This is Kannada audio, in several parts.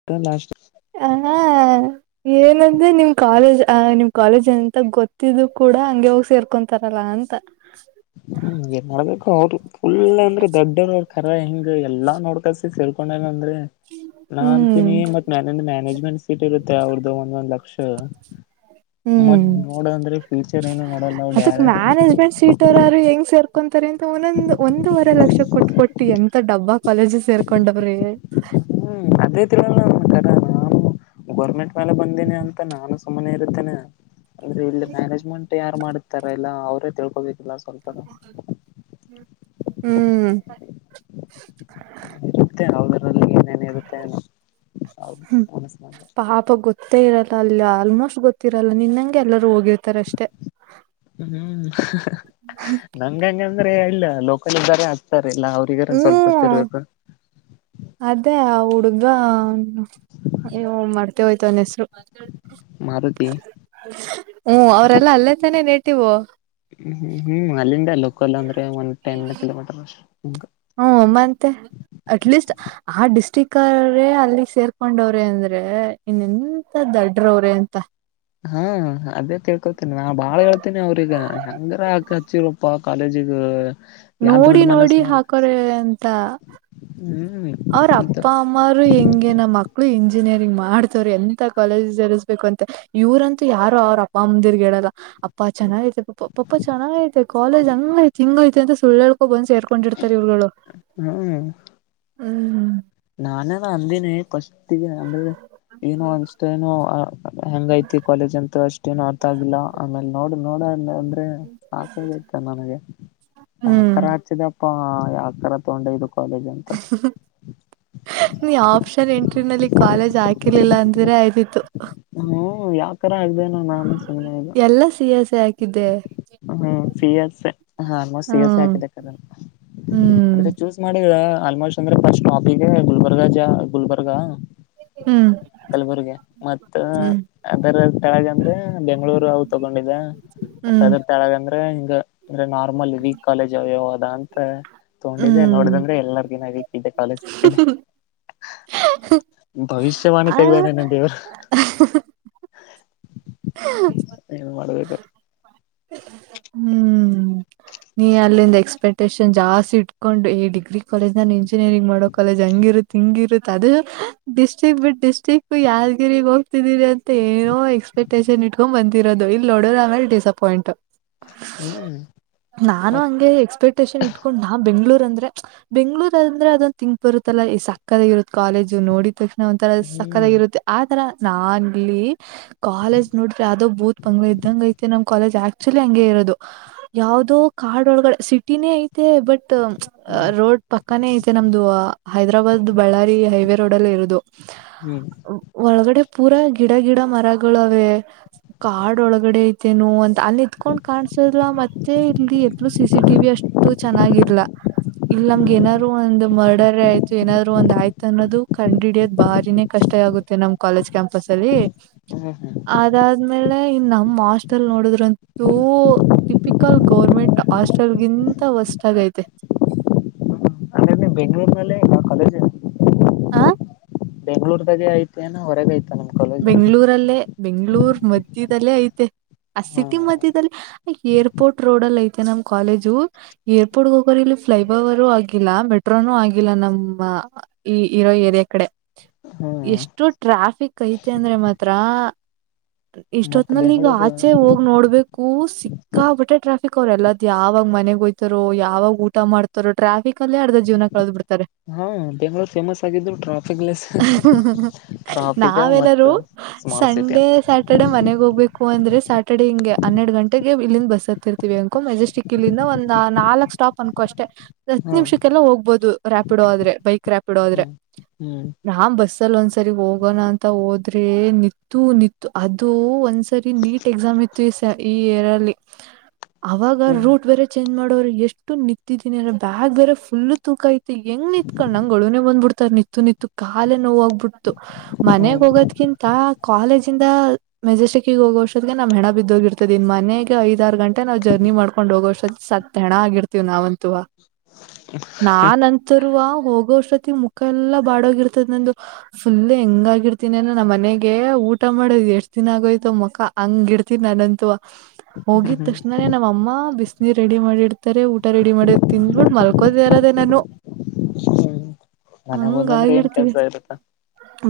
[unintelligible] ಹ ಹ ಏನಂದೆ ನಿಮ್ ಕಾಲೇಜ್ ಅ ನಿಮ್ ಕಾಲೇಜ್ ಅಂತ ಗೊತ್ತಿದ್ ಕೂಡ ಹಂಗೆ ಹೋಗಿ ಸೇರ್ಕೊಂತಾರಲ್ಲ ಅಂತ ಹ್ಮ್ ಏನ್ ಮಾಡ್ಬೇಕು ಅವ್ರರು ಫುಲ್ ಅಂದ್ರೆ ದೊಡ್ಡ ನೋಡ ಕರ ಹೆಂಗ ಎಲ್ಲಾ ನೋಡ್ಕ ಸೇರ್ಕೊಂಡೇನ ಅಂದ್ರೆ ನಾ ಹ್ಮ್ ಅಂತೀನಿ ಮತ್ ಮೇಲಿಂದ್ ಮ್ಯಾನೇಜ್ಮೆಂಟ್ ಸೀಟ್ ಇರುತ್ತೆ ಅವ್ರದ್ದು ಒಂದೊಂದ್ ಲಕ್ಷ ಮತ್ತ ಹ್ಮ್ ನೋಡಂದ್ರೆ ಫ್ಯೂಚರ್ ಏನು ನೋಡಲ್ಲ ಅದಕ್ ಡೈರೆಕ್ಟ್ ಮ್ಯಾನೇಜ್ಮೆಂಟ್ ಸೀಟ್ ಇರು ಹೆಂಗ್ ಸೇರ್ಕೊಂತಾರೆ ಅಂತ ಒಂದೊಂದ ಒಂದೂವರೆ ಲಕ್ಷ ಕೊಟ್ಟ ಕೊಟ್ಟು ಎಂತ ಡಬ್ಬಾ ಕಾಲೇಜ್ ಗೆ ಸೇರ್ಕೊಂಡವ್ರೇ ಹ್ಮ್ ಅದೇ ತಿಳಣ ನೋಡ್ತಾರ ನಾವು ಗೋರ್ಮೆಂಟ್ ಮೇಲೆ ಬಂದೀನಿ ಅಂತ ನಾನು ಸುಮ್ಮನೆ ಇರ್ತೇನೆ ಆದರೆ ಇಲ್ಲಿ ಮ್ಯಾನೇಜ್ಮೆಂಟ್ ಯಾರು ಮಾಡಿತಾರ ಇಲ್ಲ ಅವ್ರೇ ತಿಳ್ಕೊಬೇಕು ಫಸ್ಟ್ ಹ್ಮ್ ಇರುತ್ತೆ ಹದ್ರಲ್ಲಿ ಏನೇನ ಇರುತ್ತೆ ಅನಸ ಮೆ ಅಪ್ಪ ಗೊತ್ತೇ ಇರಲ್ಲ ಅಲ್ಲಿ ಆಲ್ಮೋಸ್ಟ್ ಗೊತ್ತಿರಲ್ಲ ನಿನ್ನಂಗೆ ಎಲ್ಲರೂ ಹೋಗಿರ್ತಾರ ಅಷ್ಟೇ ಹ್ಮ್ ನಂಗಂಗಂದ್ರೆ ಅಲ್ಲ ಲೋಕಲ್ ಇದ್ದಾರೆ ಹಕ್ತಾರಲ್ಲ ಅವರು. ಹಗಾರ ಸ್ವಲ್ಪ ಹ್ಮ್ ಗೊತ್ತಿರ್ಬೇಕು. ಅದೇ ಆ ಹುಡ್ಗ ಮರ್ತೆ ಹೋಯಿತು ಅವನ್ ಹೆಸರು. ಮಾರುತಿ ಹ್ಮ ಅವರೆಲ್ಲ ಅಲ್ಲೇ ತಾನೇ ನೇಟಿವ್. ಹ್ಮ್ ಹ್ಮ್ ಅಲ್ಲಿಂದ ಲಕಲ್ ಅಂದ್ರೆ ಒಂದ ಟೆನ್ ಕಿಲೋಮೀಟರ್ ಅಷ್ಟ ಹ ಹೂ ಮತ್ತೆ ಅಟ್ಲೀಸ್ಟ್. ಆ ಡಿಸ್ಟಿಕ್ ಅಲ್ಲಿ ಸೇರ್ಕೊಂಡವ್ರೇ ಅಂದ್ರೆ ಇನ್ನ ಎಂತ ದಡ್ಡ್ರವ್ರೇ ಅಂತ. ಹಾ ಅದೇ ಕೇಳ್ಕೊಳ್ತೇನಿ ನಾ ಬಾಳೇಳ್ತೇನೆ ಅವ್ರಗ ಶಂಗರ ಹಾಕ ಹಚ್ಚಿರಪ್ಪ. ಕಾಲಜಗ ಯ ನೋಡಿ ದೊಡ ಮನಸ ನೋಡಿ ನೋ ಹಾಕೋರೆ ಅಂತ ಹ್ಮ್. ಅವ್ರ ಮತ್ತ ಅಪ್ಪ ಅಮ್ಮರು ಹೆಂಗೆ ನಮ್ಮ ಅ ಮಕ್ಕಳು ಇಂಜಿನಿಯರಿಂಗ್ ಮಾಡ್ತವ್ರು ಎಂಥ ಕಾಲೇಜಸ್ ಸೇರಿಸಬೇಕಂತ. ಇವ್ರಂತೂ ಯಾರು ಅವ್ರ ಅಪ್ಪ ಅಮ್ಮಂದಿರಿಗೆ ಹೇಳಲ್ಲ ಅಪ್ಪ ಚೆನ್ನಾಗೈತೆ ಪಪ್ಪ ಚೆನ್ನಾಗೈತೆ. ಕಾಲೇಜ್ ಹಂಗೈತೆ ಹಿಂಗ್ ಐತೆ ಅಂತ ಸುಳ್ಳುಹೇಳ್ಕೊಂಡ ಬಂದ್ ಸೇರ್ಕೊಂಡಿರ್ತಾರೆ ಇವ್ಗಳು. ಹೂ ಹ್ಮ್ ಹ್ಮ್ ನಾನೇನ ಅಂದಿನಿ ಫಸ್ಟ್ನೆ ಅಂದ್ರೆ ಏನು ಅನ್ಸತೆನೋ. ಹೆಂಗ ಐತಿ ಕಾಲೇಜ್ ಅಂತ ಅಷ್ಟ್ ಏನ ಅರ್ಥ ಆಗಿಲ್ಲ ಆಮೇಲೆ ನೋಡು ನೋಡಣ ಅಂದ್ರೆ ಸಾಕಾಗೈತ ನನಗೆ. ಹ್ಮ್ ಯಕರ ಹಚ್ಚಿದಪ್ಪಾ ಯಕರ ತಗೊಂಡೆ ಇದು ಕಾಲೇಜ್. ಅಂತ ಹ [inaudible] ನೀ ಆಪ್ಷನ್ ಎಂಟ್ರಿ ನಲ್ಲಿ ಕಾಲೇಜ್ ಹಾಕಿರ್ಲಿಲ್ಲ ಅಂದ್ರೆ ಆಯ್ದಿತ್ತು. ಹೂ ಯಾವ ತರ ಆಗ್ದೇ ಏನೋ ನಾನು ಸುಮ್ಮನೆ ಅದು. ಎಲ್ಲಾ ಸಿಯಸ್ ಹಾಕಿದ್ದೆ. ಹ್ಮ್ ಸಿ ಎಸ್ ಎ ಹಾ ಮ ಸಯಸ ಹ್ಮ್ ಹಾಕಿದೇ [unintelligible] ಹ್ಮ್ ಆದ್ರೆ ಚೂಸ್ ಮಾಡಿದ್ರ ಆಲ್ಮೋಸ್ಟ್ ಅಂದ್ರೆ ಫಸ್ಟ್ ಟ್ರಾಫಿಗೆ ಗುಲ್ಬರ್ಗ ಜಾ ಗುಲ್ಬರ್ಗಾ. ಹ್ಮ್ ಕಲ್ಬುರ್ಗಿ. ಮ ಅದರ ಕೆಳಗ ಅಂದ್ರೆ ಬೆಂಗಳೂರು ಅವು ತಗೊಂಡಿದ ಮತ್ತ ಅದ್ರ. ಕೆಳಗ ಅಂದ್ರೆ ಹಿಂಗ. ಅಂದ್ರೆ ನಾರ್ಮಲ್ ವೀಕ್ ಕಾಲೇಜ್ ಅವ ಅದ ಅಂತ ತಗೊಂಡಿದ್ದೆ ಹ್ಮ್ ನೋಡ್ದಂದ್ರೆ [unintelligible] ಇಂತ ಕಾಲೇಜ ಸಿಕ್ಕಿದೆ. ಭವಿಷ್ಯವಾಣಿ ಅಲ್ಲ ತೆಗ್ದಾನೇನ ಹ್ಮ್ ದೇವರು. ಹ ಏನ್ ಮಾಡ್ಬೇಕು [inaudible] ಹ್ಮ್ ನೀ ಅಲ್ಲಿಂದ ಎಕ್ಸ್ಪೆಕ್ಟೇಷನ್ ಜಾಸ್ತಿ ಇಟ್ಕೊಂಡು ಈ ಡಿಗ್ರಿ ಕಾಲೇಜನ ಇಂಜಿನಿಯರಿಂಗ್ ಮಾಡಕ ಕಾಲೇಜ್ ಹಂಗಿರುತ್ತ ಹಿಂಗಿ ಇರುತ್ತ ಅದು ಡಿಸ್ಟ್ರಿಕ್ ಬಿಟ್ ಡಿಸ್ಟ್ರಿಕ್ ಯಾದಗಿರಿ ಹೋಗ ಅಂತ ಏನೋ ಎಕ್ಸ್ಪೆಕ್ಟೇಷನ್ ಇಟ್ಕೊಂಡ ಬಂದಿರೋದು ಇಲ್ಲಿ ನೋಡ್ರ ಆಮೇಲೆ ಡಿಸಪಾಯಿಂಟ್. [inaudible] ಹೂ ನಾನು ಹಂಗೆ ಎಕ್ಸ್ಪೆಕ್ಟೇಷನ್ ಇಟ್ಕೊಂಡು ನಾ ಬೆಂಗಳೂರ್ ಅಂದ್ರೆ. ಬೆಂಗಳೂರ್ ಅಂದ್ರೆ ಅದೊಂದು ತಿಂಕ್ ಬರುತ್ತಲ್ಲ ಹೇ ಸಕ್ಕತಾಗಿ ಇರುತ್ತೆ ಕಾಲೇಜು ನೋಡ ತಕ್ಷಣ. ಒಂಥರ ಹ್ಮ್ ಸಕ್ಕದಾಗಿ ಇರುತ್ತೆ ಆತರ ನನ್ ಇಲ್ಲಿ. ಕಾಲೇಜ್ ನೋಡ್ರೆ ಯಾವದೋ ಬೂತ್ ಬಂಗ್ಲೆ ಇದ್ದಂಗ ಐತಿ ನಮ್ ಕಾಲೇಜ್ ಆಕ್ಚುಲಿ ಹಂಗೆ ಇರೋದು. ಯಾವ್ದೋ ಕಾಡು ಒಳಗಡೆ ಸಿಟಿನೇ ಐತೆ ಬಟ್ ಅ ಹ್ಮ್ ರೋಡ್ ಪಕ್ಕಾನೇ ಐತೆ ನಮ್ದು ಹೈದ್ರಾಬಾದ್ ಬಳ್ಳಾರಿ ಹೈವೇ ರೋಡ್ ಅಲ್ಲೇ ಇರೋದು. ಹ್ಮ್ ಒಳಗಡೆ ಪೂರಾ ಗಿಡ ಗಿಡ ಮರಗಳವೆ ಕಾಡ್ ಒಳಗಡೆ ಐತೆನು ಅಂತ ಅಲ್ಲಿ ನಿಂತ್ಕೊಂಡ್ ಕಾಣ್ಸದು ಮತ್ತೆ ಇಲ್ಲಿ ಎಲ್ಲು ಸಿ ಸಿ ಟಿವಿ ಅಷ್ಟು ಚೆನ್ನಾಗಿಲ್ಲ ಇಲ್ಲ ಹ್ಮ್ ನಮಗೆನ ಒಂದು ಮರ್ಡರ್ ಆಯ್ತು ಏನಾದ್ರು ಒಂದ್ ಆಯ್ತು ಅನ್ನೋ ಕಂಡ ಹಿಡಿಯೋದ ಬಾರಿನೇ ಕಷ್ಟ ಆಗುತ್ತೆ ನಮ್ ಕಾಲೇಜ್ ಕ್ಯಾಂಪಸ್ ಅಲ್ಲಿ ಹ್ಮ ಹ್ಮ ಅದಾದ್ಮೇಲೆ ಇನ್ ನಮ ಹಾಸ್ಟೆಲ್ ನೋಡಿದ್ರಂತೂ ಟಿಪಿಕಲ್ ಗೌರ್ಮೆಂಟ್ ಹಾಸ್ಟೆಲ್ಗಿಂತ ಹೊಸದ ಆಗೈತೆ ಬೆಂಗಳೂರುನಲ್ಲೇ ಇಂತ ಕಾಲೇಜು ಹ ಬೆಂಗಳೂರ್ದಾಗೆ ಐತೆ ಏನ ಹೊರಗೆ ಐತೆ ಬೆಂಗಳೂರಲ್ಲೇ ಬೆಂಗಳೂರ್ ಮಧ್ಯದಲ್ಲೇ ಐತೆ ಆ ಹ್ಮ ಸಿಟಿ ಮಧ್ಯದಲ್ಲಿ ಏರ್ಪೋರ್ಟ್ ರೋಡ್ ಅಲ್ಲಿ ಐತೆ ನಮ್ ಕಾಲೇಜು ಏರ್ಪೋರ್ಟ್ಗೆ ಹೋಗರ್ ಇಲ್ಲಿ ಫ್ಲೈ ಓವರು ಆಗಿಲ್ಲ ಮೆಟ್ರೋನುೂ ಆಗಿಲ್ಲ ನಮ್ಮ ಈ ಇರೋ ಏರಿಯಾ ಕಡೆ ಹ್ಮ್ ಎಷ್ಟು ಟ್ರಾಫಿಕ್ ಐತೆ ಅಂದ್ರೆ ಮಾತ್ರ ಇಷ್ಟ ಮತ್ ಹೊತ್ನಲ್ಲಿ ಈಗ ಬೆಂಗ್ಳೂರು ಆಚೆ ಹೋಗ ನೋಡ್ಬೇಕು ಕೂ ಸಿ ಸಿಕ್ಕಾ ಪಟ್ಟೆ ಟ್ರಾಫಿಕ್ ಅವ್ರ ಎಲ್ಲದ್ ಯಾವಾಗ ಮನೆಗ್ ಹಯ್ತಾರೋ ಯಾವಾಗ ಊಟ ಮಾಡ್ತಾರೋ ಟ್ರಾಫಿಕ್ ಅಲ್ಲಿ ಅರ್ದ ಜೀವನ ಕಳದ್ ಬಿಡ್ತಾರೆ ಹಾ ಬೆಂಗಳೂರು ಫೇಮಸ್ ಆಗಿದ್ರು ಟ್ರಾಫಿಕ ಇಂದ ನಾವೆನಾರೂ ಸಂಡೆ ಸ್ಯಾಟರ್ಡೆ ಮನೆಗೆ ಹೋಗ್ಬೇಕುಂದ್ರೆ ಸ್ಯಾಟರ್ಡೆ ಹಂಗೆ ಹನ್ನೆರಡು ಗಂಟೆಗೆ ಇಲ್ಲಿಂದ ಬಸ್ ಹತ್ತಿರ್ತೀವಿ ಅಂಕೋ ಮೆಜೆಸ್ಟಿಕ್ ಕಿಲ್ಲಿಂದ ಒಂದ್ ನಾಲ್ಕ ಸ್ಟಾಪ್ ಅನ್ಕೋ ಅಷ್ಟೆ ಹತ್ತು ಹ್ಮ್ ನಿಮಿಷಕ್ಕೆಲ್ಲ ಹೋಗ್ಬೋದು ರಾಪಿಡೋ ಆದ್ರೆ ಬೈಕ್ ರಾಪಿಡೋ ಆದ್ರೆ ಹ್ಮ್ ಹ್ಮ್ ನಾ ಬಸ್ಸಲ್ಲಿ ಒಂದ್ಸರಿ ಹೋಗಿ ಹೋಗೋಣ ಅಂತ ಹೋದ್ರೆ ನಿತ್ತು ನಿತ್ತು ಅದು ಒಂದ್ಸರಿ ನೀಟ್ ಎಕ್ಸಾಮ್ ಇತ್ತು [unintelligible] ಅವಾಗ ಹ್ಮ್ ರೂಟ್ ಬೇರೆ ಚೇಂಜ್ ಮಾಡೋರು ಎಷ್ಟು ನಿಂತಿದ್ದೀನಿ ಅಂದ ಬ್ಯಾಗ್ ಬೇರೆ ಫುಲ್ ತೂಕಹೈತೆ ಹೆಂಗ್ ನಿಂತ್ಕೊಂಡ ನಂಗ ಅಳುನೆ ಬಂದ್ಬಿಡ್ತು ನಿಂತು ನಿಂತು ಕಾಲೆ ನೋವಾಗ್ಬಿಡ್ತು ಹ್ಮ್ ಮನೆಗ್ ಹ್ಮ್ ಹೋಗೋದ್ಕಿಂತ ಕಾಲೇಜಿಂದ ಮೆಜೆಸ್ಟಕ್ಗ ಹೋಗೋರ್ಷದಗೆ ನನ್ನ ಹೆಣ ಬಿದ್ದೋಗಿರ್ತದೆ ಇನ್ ಮನೆ ಐದಾರ ಗಂಟ ನವು ಜರ್ನಿ ಮಾಡಕೊಂಡ ಹೋಗೋವರ್ಷದ್ ಸತ್ತೆ ಸತ್ತ ಹೆಣ ಆಗಿರ್ತೀವಿ ನಾವಂತೂ ನಾನ್ಂತರು ಹೋಗೋವಷ್ಟೊತಿ ಮುಖ ಎಲ್ಲಾ ಬಾಡೋಗಿರ್ತದ ನಂದು ಫುಲ್ ಹೆಂಗಾಗಿರ್ತೀನನ ನಮ್ಮ ಮನೆಗೆ ಊಟ ಮಾಡೋದು್ ಎಷ್ಟ್ ದಿನ ಆಗೋಯ್ತವ ಮಕ್ಕ ಹಂಗ ಇರ್ತೀನಿ ನಾನಂತೂ ಹೋಗಿದ ಹ್ಮ್ ತಕ್ಷಣನೆ ನಮ್ಮ ಅಮ್ಮ ಬಿಸಿನೀರ ರೆಡಿ ಮಾಡಿಡ್ತಾರೆ ಊಟ ರೆಡಿ ಮಾಡಿ ತಿಂದ್ಬಿಟ್ಟ ಮಲ್ಕ ಕೊರದ ನಾನು ಮನೆಗ ಹೊದ್ನಿ ಅಂದ್ರೆ ಏನ್ ಕೆಲ್ಸ ಇರತ್ತಾ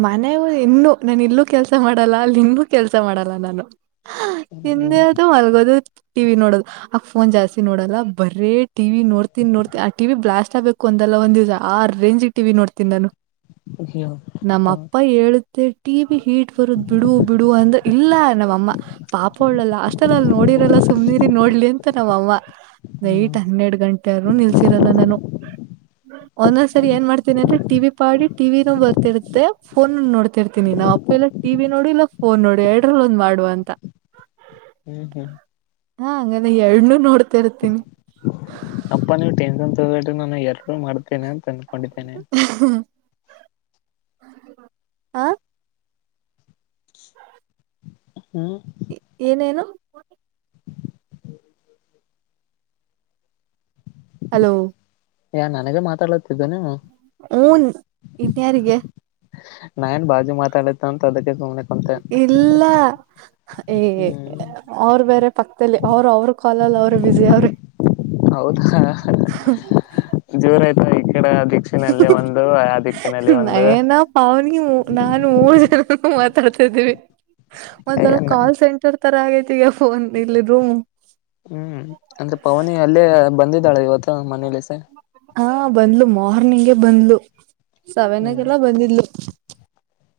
ಮನಗೆ ಇನ್ನುೂ ನಾನ ಇಲ್ಲೂ ಕೆಲ್ಸ ಮಾಡಲ್ಲ ಅಲ್ಲಿ ನಿನ್ಗು ಕೆಲ್ಸ ಮಾಡಲ್ಲ ನಾನು ಹ್ಮ್ ತಿನ್ನೋದು ಮಲ್ಗೋದು ಟಿವಿ ನೋಡದು ಆ ಫೋನ್ ಜಾಸ್ತಿ ನೋಡಲ್ಲ ಬರೇ ಟಿವಿ ನೋಡ್ತನಿ ನೋಡ್ತಿನಿ ಆ ಟಿವಿ ಬ್ಲಾಸ್ಟ್ ಆಗ್ಬೇಕು ಒಂದಲ್ಲ ಒಂದ ದಿವಸ ಆ ರೇಂಜ್ಗೆ ಟಿವಿ ನೋಡ್ತನಿ ನಾನು ಹೂ ನಮ್ಮ ಅಪ್ಪ ಹೇಳುತ್ತೆ ಟಿ ವಿ ಹೀಟ್ ಬರುದ್ ಬಿಡು ಬಿಡುುವ ಅಂದ ಇಲ್ಲ ನಮ್ಮಮ್ಮ ಪಾಪ ಉಳ್ಳಲ್ಲ ಅಷ್ಟಲ್ಲ ಅಲ್ಲಿ ನೋಡಿರಲ್ಲ ಸುಮ್ಮರಿ ನೋಡ್ಲಿ ಅಂತ ನಮ್ಮ ಅವ್ವ ನೈಟ್ ಹ್ಮ್ ಹನ್ನೆರಡ ಗಂಟೆ ಆದ್ರು ನಿಲ್ಲಿಸಿರಲ್ಲ ನಾನು. [inaudible] ಒಂದೊಂದ್ಸರಿ ಏನ್ ಮಾಡ್ತೀನಿ ಅಂದ್ರ ಟಿವಿ ಪಾಡಿ ಟಿವಿನೂ ಬರ್ [inaudible] ಇರುತ್ತೆ ಫೋನ್ ನೋಡ್ತಿರ್ತೀನಿ ನಮ್ಮ ಅಪ್ಪ ಇಲ್ಲ ಅಂದರ್ ಟಿವಿ ನೋಡು ಇಲ್ಲ ಫೋನ್ ನೋಡು ಎರಡರಲ್ ಒಂದ್ ಮಾಡು ಅಂತ. [inaudible] [unintelligible] ಹಾ ನಾನ್ ಎರಡ್ನೂ ನೋಡ್ತಾ ಇರ್ತೀನಿ. [inaudible] [inaudible] ಅಪ್ಪ ನೀವು ಟೆನ್ಷನ್ ತೊಗಬೇಡರಿ ನಾನ್ ಹೆಲ್ಪ್ ಮಾಡ್ತೇನೆ ಅಂತ ಅಂದ್ಕೊಂಡಿದ್ದೇನೆ. ಆ ಹ್ಮ್. [unintelligible] ಏನ್ ಏನು. [unintelligible] ಹಲೋ. ಏ ನನಗ ಮಾತಾಡಲಿತ್ತಿದ್ದೇನು. [inaudible] ಮೂನ್ ಇನ್ನ ಯಾರಿಗೆ. [inaudible] ನಾ ಏನ್ ಬಾಜು ಮಾತಾಡಾತ್ತಳ್ ಅಂತ ಅದಕ್ಕೆ ಸುಮ್ನೆ [inaudible] ಇಲ್ಲಾ. [inaudible] ಹೀಗೆ ಹ್ಮ್ ಅವರ ಬೇರೆ ಪಕ್ಕದಲ್ಲಿ ಅವ್ರ ಅವ್ರ ಕಾಲ್ ಅವ್ರ ಬಿಸಿ ಅವರೇ. [inaudible] ಹೌದಾ. [inaudible] ಜೋರ ಆಯ್ತು ಈ ಕಡೆ ದಿಕ್ಷಿನಲ್ಲಿ ಒಂದು ಆ ದಿಕ್ಕಿನಲ್ಲಿ ಒಂದು. [inaudible] ಅವನು ನಾನು ಮೂರು ಜನನೂ [inaudible] ಮಾತಾಡ್ತಾದ್ದೀವಿ ಒಂಥರ ಏನ್ ಕಾಲ್ ಸೆಂಟರ್ [inaudible] [inaudible] ಇತರಾ ಆಗೈತಿ ಈಗ ಫೋನ್ ಬಿಲ್ ಇದು. [inaudible] ಹ್ಮ್ ಅಂದ್ರೆ ಪವನಿ ಅಲ್ಲೇ ಬಂದಿದ್ದಾಳೆ ಇವತ್ತು ಮನೇಲಿ ಸರ್. [inaudible] ಹಾ ಬಂದ್ಲು ಮಾರ್ನಿಂಗೇ ಬಂದ್ಲು ಹ್ಮ್ ಸೆವೆನಿಗೆಲ್ಲಾ ಬಂದಿದ್ಲು. [inaudible]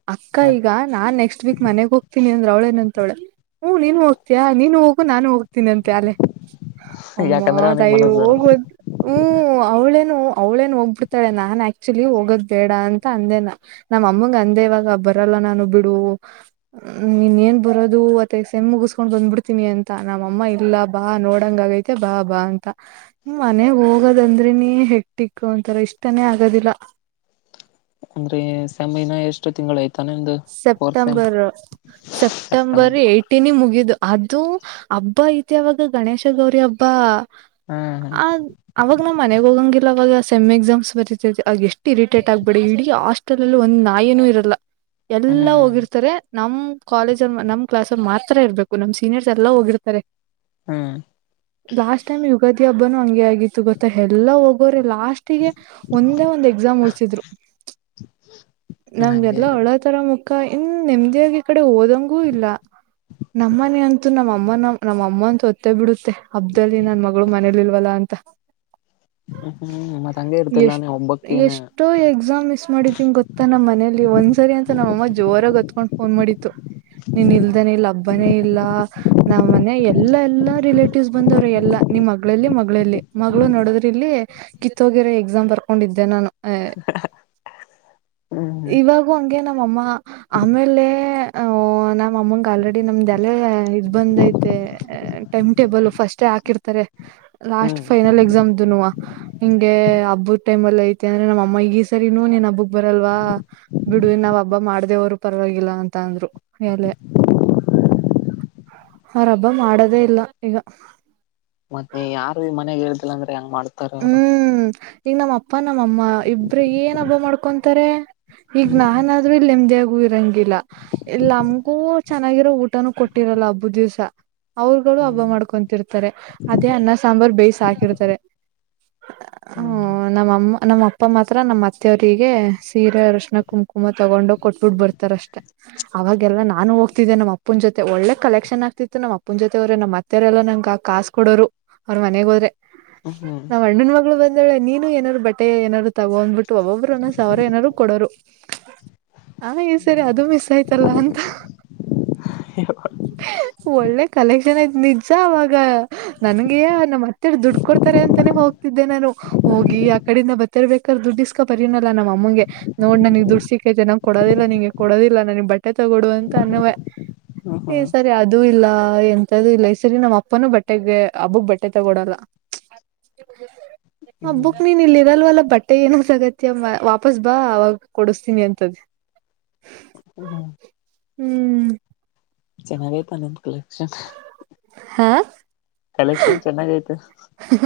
[inaudible] ಅಕ್ಕ ಮತ್ ಈಗ. ನಾನ್ ನೆಕ್ಸ್ಟ್ ವೀಕ್ ಮನೆಗ್ ಹೋಗ್ತೀನಿ ಅಂದ್ರ ಅವಳೇ ಅಂತವಳೆ ಹೂಂ ನೀನು ಹೋಗತೀಯಾ ನೀನು ಹೋಗು ನಾನು ಹೋಗ್ [inaudible] ತಿನಂತೆ ಆಗಲ್ಲೇ ಅಮ್ಮ ಯಾಕಂದ್ರೆ ಅವನಿಗೆ ತಾಯಿ ಮನಸ್ ಬರಲ್ಲ ಹೋಗುವ [inaudible] ಹ್ಮ್ ಅವಳೇನು ಅವಳೇನು ಹೋಗಬಿಡ್ತಾಳೆ ನಾನ್ ಆಕ್ಚುಲಿ ಹೋಗೋದ್ ಬೇಡ ಅಂತ ಅಂದೇನಾ. [inaudible] ನಮ್ಮ ಅಮ್ಮಂಗ ಅಂದೆ ಇವಾಗ ಬರಲ್ಲ ನಾನು ಬಿಡು. [inaudible] ಹ್ಮ ಇನ್ ಏನ್ ಬರೋದು ಒತ್ತೆಟೈ ಸೇಮ್ ಮುಗಿಸಸ್ಕೊಂಡ್ ಬಂದಬಿಡ್ತೀನಿ ಅಂತ ನಮ್ಮ ಅಮ್ಮ ಇಲ್ಲ ಬಾ ನೋಡಂಗ ಆಗೈ [inaudible] ತಿ ಬಾ ಬಾ ಅಂತ. [inaudible] ಮನೆಗ್ ಹೋಗೋದಂದರೆನೇ ಹೆಟ್ಟಿಕ್ಕ ಒಂತರಾ ಇಷ್ಟನೆೇ ಆಗದಿಲ್ಲ. [inaudible] ಅಂದ್ರೆ ಸೇಮ್ ಇನ್ನ ಎಷ್ಟು ತಿಂಗಳ ಐತಿ. [inaudible] ಸೆಪ್ಟೆಂಬರ್ ಸೆಪ್ಟೆಂಬರ್ ಎಟ್ [inaudible] ಟಿನಿಗ ಮುಗಿದು ಅದು ಹಬ್ಬ ಐತೆವಾಗ ಗಣೇಶ ಗೌರಿ ಹಬ್ಬ. ಹ್ಮ್ [inaudible] ಆದ [inaudible] ಅವಾಗ ನಾವ್ ಮನೆಗ ಹೋಗಂಗಿಲ್ಲ ಅವಾಗ ಸೇಮ್ ಎಕ್ಸಾಮ್ಸ್ ಬರೀತಿದೆ ಆಗ ಎಷ್ಟು ಇರಿಟೇಟ್ ಆಗಬೇಡಿ ಇಡೀ ಹಾಸ್ [inaudible] ಸ್ಟೆಲ್ ಅಲ್ಲಿ ಒಂದ್ ನಾಯಿನು ಇರಲ್ಲ ಎಲ್ಲಾ ಹ್ಮ್ ಹೋಗಿರ್ತಾರೆ. [inaudible] ನಮ್ ಕಾಲೇಜ ನಮ್ಮ ಕ್ಲಾಸ್ ಅಲ್ಲಿ ಮಾತ್ರ ಇರ್ಬೇಕು ನಮ್ಮ ಸೀನಿಯರ್ಸ್ ಎಲ್ಲಾ ಹೋಗಿರ್ತಾರೆ. [inaudible] ಹ್ಮ್. [unintelligible] ಲಾಸ್ಟ್ ಟೈಮ್ ಯುಗಾದಿ ಹಬ್ಬನು ಹಂಗೆ ಆಗಿತ್ತು ಗೊತ್ತಾ ಎಲ್ಲಾ ಹೋಗೋರೆ ಲಾಸ್ಟ್ [inaudible] ಹೊತ್ತಿಗೆ ಒಂದೇ ಒಂದ್ ಎಕ್ಸಾಮ್ ಉಳಸಿದ್ರು ನಮ್ಮದ ಹಂಗೆ ಎಲ್ಲಾ ಇದೆ ಒಳಗ್ [inaudible] ಇತರ ಮುಖ ಇನ್ ನೆಮ್ಮದಿಯಾಗಿ ಈ ಕಡೆ ಓದಂಗೂ ಇಲ್ಲ. [inaudible] ನಮ್ಮ ಮನೆ ಅಂತೂ ನಮ್ಮ ಅಮ್ಮನ ಅಮ್ಮನ ಸತ್ತೆ ಬಿಡುತ್ತೆ. [inaudible] ಹಬ್ಬದಲ್ಲಿ ನನ್ನ ಮಗಳು ಮನೇಲಿ ಇಲ್ಲಲ್ವ ಅಂತ. [inaudible] ಹ್ಮ್ ಹ್ಮ್ ಮತ್ತೆ ಹಂಗೆ ಇರುತ್ತೆ ಎಲ್ಲಾ ಎಷ್ಟ್ ನೀನ್ ಒಬ್ಬಕೀನ್. [inaudible] ಎಷ್ಟೋ ಎಕ್ಸಾಮ್ ಮಿಸ್ ಮಾಡಿದೀನಿ ಗೊತ್ತಾ ನಮ್ಮ ಮನೆಲಿ ಒಂದ್ಸರಿ ಅಂತ [inaudible] ತು ನಮ್ಮ ಅಮ್ಮ ಜೋರಾಗಿ ಅತ್ಕೊಂಡ್ ಫೋನ್ ಮಾಡಿತ್ತು ನೀನ್ ಇಲ್ಲದನೆೇ ಇಲ್ಲಿ ಹಬ್ಬನೇ ಇಲ್ಲ. [inaudible] ನಾವ್ ಮನೆ ಎಲ್ಲಾ ಎಲ್ಲಾ ರಿಲೇಟಿವ್ಸ್ ಬಂದವ್ರ ಎಲ್ಲಾ ನಿಮ್ ಮಗಳು ಎಲ್ಲಿ ಮಗಳು ಎಲ್ಲಿ ಮಗಳು ನೋಡದ್ರ ಇಲ್ಲಿ. ಕಿತ್ತೋಗರೆ ಎಕ್ಸಾಮ್ ಬರ್ಕೊಂಡಿದ್ದೆ ನಾನು. ಹ ಹಾ ಇವಾಗೂ ಹಂಗೆ ನಮ್ಮಅಮ್ಮ ಆಮೇಲೆ. ನಮ್ ಅಮ್ಮಂಗ ಆಲ್ರೆಡಿ ನಮ್ದ ಎಲೆ ಇದ್ ಬಂದೈತೆ ಟೈಮ್ ಟೇಬಲ್ ಫಸ್ಟೇ ಹಾಕಿರ್ತಾರೆ. ಲಾಸ್ಟ್ ಹ್ಮ್ ಫೈನಲ್ ಎಕ್ಸಾಮ್ದನುವ. ಹಿಂಗೆ ಹಬ್ಬದ ಟೈಮ್ ಅಲ್ಲಿ ಐತೆ ಅಂದ್ರೆ ನಮ್ಮ ಅಮ್ಮ ಈ ಸರಿನೂ ನೀನ್ ಹಬ್ಬಕ್ ಬರಲ್ವಾ. ಬಿಡು ನಾವ್ ಹಬ್ಬ ಮಾಡ್ದೇ ಓದ್ರು ಪರವಾಗಿಲ್ಲ ಅಂತ ಅಂದ್ರು ಎಲೆ. ಅವರು ಹಬ್ಬ ಮಾಡದೇ ಇಲ್ಲ ಈಗ. ಮತ್ತೆ ಯಾರು ಮನೆಗ ಇರಲಿಲ್ಲ ಅಂದ್ರೆ ಹೆಂಗ ಮಾಡ್ತ ಹ್ಮ್ ಈಗ ನಮ್ಮ ಅಪ್ಪ ನಮ್ಮಅಮ್ಮ ಇಬ್ರೆ ಏನ್ ಹಬ್ಬ ಮಾಡ್ಕೊಂತಾರೆ. ಈಗ ಹ್ಮ್ ನಾನ ಆದ್ರೂ ಇಲ್ಲಿ ನೆಮ್ಮದಿಯಾಗೂ ಇರಂಗಿಲ್ಲ. ಇಲ್ಲಿ ನಮಗೂ ಚೆನ್ನಾಗಿರೋ ಊಟನೂ ಕೊಟ್ಟಿರಲ್ಲ ಹಬ್ಬ ದಿವ್ಸ. ಅವರುಗಳು ಹಬ್ಬ ಹ್ಮ್ ಮಾಡ್ಕೊತಿರ್ತಾರೆ ಅದೇ ಅನ್ನ ಸಾಂಬಾರ್ ಬೇಯ್ಸಿ ಹಾಕಿರ್ತಾರೆ. ಹ್ಮ ಹ್ಮ್ ನಮ್ಮಮ್ಮ ನಮ್ಮ ಅಪ್ಪ ಮಾತ್ರ ನಮ್ಮ್ ಅತ್ತೆವರಿಗೆ ಸೀರೆ ಆರ್ಶಿನ ಕುಂಕುಮ ತಗೊಂಡ್ ಹೋಗಿ ಕೊಟ್ಬಿಟ್ಟು ಬರ್ತಾರೆ ಅಷ್ಟೇ. ಅವಾಗೆ ಲ್ಲ ನಾನು ಹೋಗ್ತಿದ್ದೆ ನಮ್ಮಪ್ಪನ ಜೊತೆ ಒಳ್ಳೆ ಕಲೆಕ್ಷನ್ ಆಗ್ತಿತ್ತು ನಮ್ಮ ಅಪ್ಪನ ಜೊತೆ ಓದ್ರೆ ನಮ್ಮ. ಅತ್ತೆರೆಲ್ಲ ನಂಗೆ ಕಾಸ್ ಕೊಡೋರು ಅವ್ರ ಮನೆಗೆ ಹೋದ್ರೆ. ಹ್ಮ್ ಹ್ಮ್ ನಮ್ ಹಣ್ಣನ್ ಮಗಳು ಬಂದವಳ ನೀನು ಏನಾರು ಬಟ್ಟೆ ಏನಾರು ತಗೊ ಅಂದ್ಬಿಟ್ಟು ಒಬೊಬ್ಬರು ಒಂದ್ ಸಾವಿ ರ ಏನಾರು ಕೊಡೋರು. ಹಾಗೆ ಇ ಸರಿ ಅದು ಮಿಸ್ ಆಯ್ತಲ್ಲ ಅಂತ. ಹ. ಒಳ್ಳೆ ಕಲೆಕ್ಷನ್ ಅಯ್ತು ನಿಜ ಅವಾಗ ನನ್ಗೆ ನಮ್ಮ್ ಅತ್ತೆಅವ್ರು ದುಡ್ಡು ಕೊಡ್ತಾರೆ ಅಂತ. ತಾನೆ ಹೋಗ್ತಿದ್ದೆ ನಾನು ಹೋಗಿ ಆ ಕಡಿಂದ ಬರ್ತಿರ್ ರ್ಬೇಕಾದ್ರೆ ದುಡ್ಡಿಸ್ಕೊ ಬರಿನಲ್ಲಾ ನಮ್ಮ ಅಮ್ಮಂಗೆ. ನೋಡ್ ನನಗ್ ದುಡ್ಡು ಸಿಕ್ಕೈತೆ ನಂಗ್ ಕೊಡೋದಿಲ್ಲ ನಿಂಗೆ ಕೊಡೋದಿಲ್ಲ ನನಗ್ ಬಟ್ಟೆ ತಗೋಡು ಅಂತ ಅನ್ನುವೆ. ಹ ಹ್ಮ್ ಸರಿ. ಸಅದುೂ ಇಲ್ಲ ಎಂತದು ಇಲ್ಲ ಈ ಸರಿ ನಮ್ ಅಪ್ಪನು ಬಟ್ಟೆಗೆ ಹಬ್ಬಕ್ ಬಟ್ಟೆ ತಗೊಡಲ್ಲ. ಹ್ಮ್ ಹಬ್ಬುಕ್ಕೆ ನೀನ್ ಇಲ್ಲಿ ಇರಲ್ವಲ್ಲ ಬಟ್ಟೆ. [unintelligible] ಅಗತ್ಯ ವಾಪಸ್ ಬಾ ಅವಾಗ ಕೊಡಿಸ್ತೀನಿ ಅಂತದ್. ಹಾ ಹ್ಮ್ ಚೆನ್ನಾಗೇ [unintelligible] ಕಲೆಕ್ಷನ್ ಹಾ ಕಲೆಕ್ಷನ್ ಚನ್ನಾಗೈತೆ. ಹ ಹ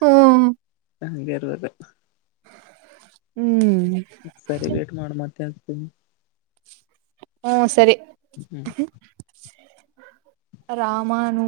ಹು ಹಂಗೆ ಇರುವುದು. ಹ್ಮ್ ಸರಿ ವೇಟ್ ಮಾಡ್ ಮತ್ತೆ ಆಗ್ತೀನಿ. ಹ್ಮ ಸರಿ ಹ್ಮ್ ರಾಮನು.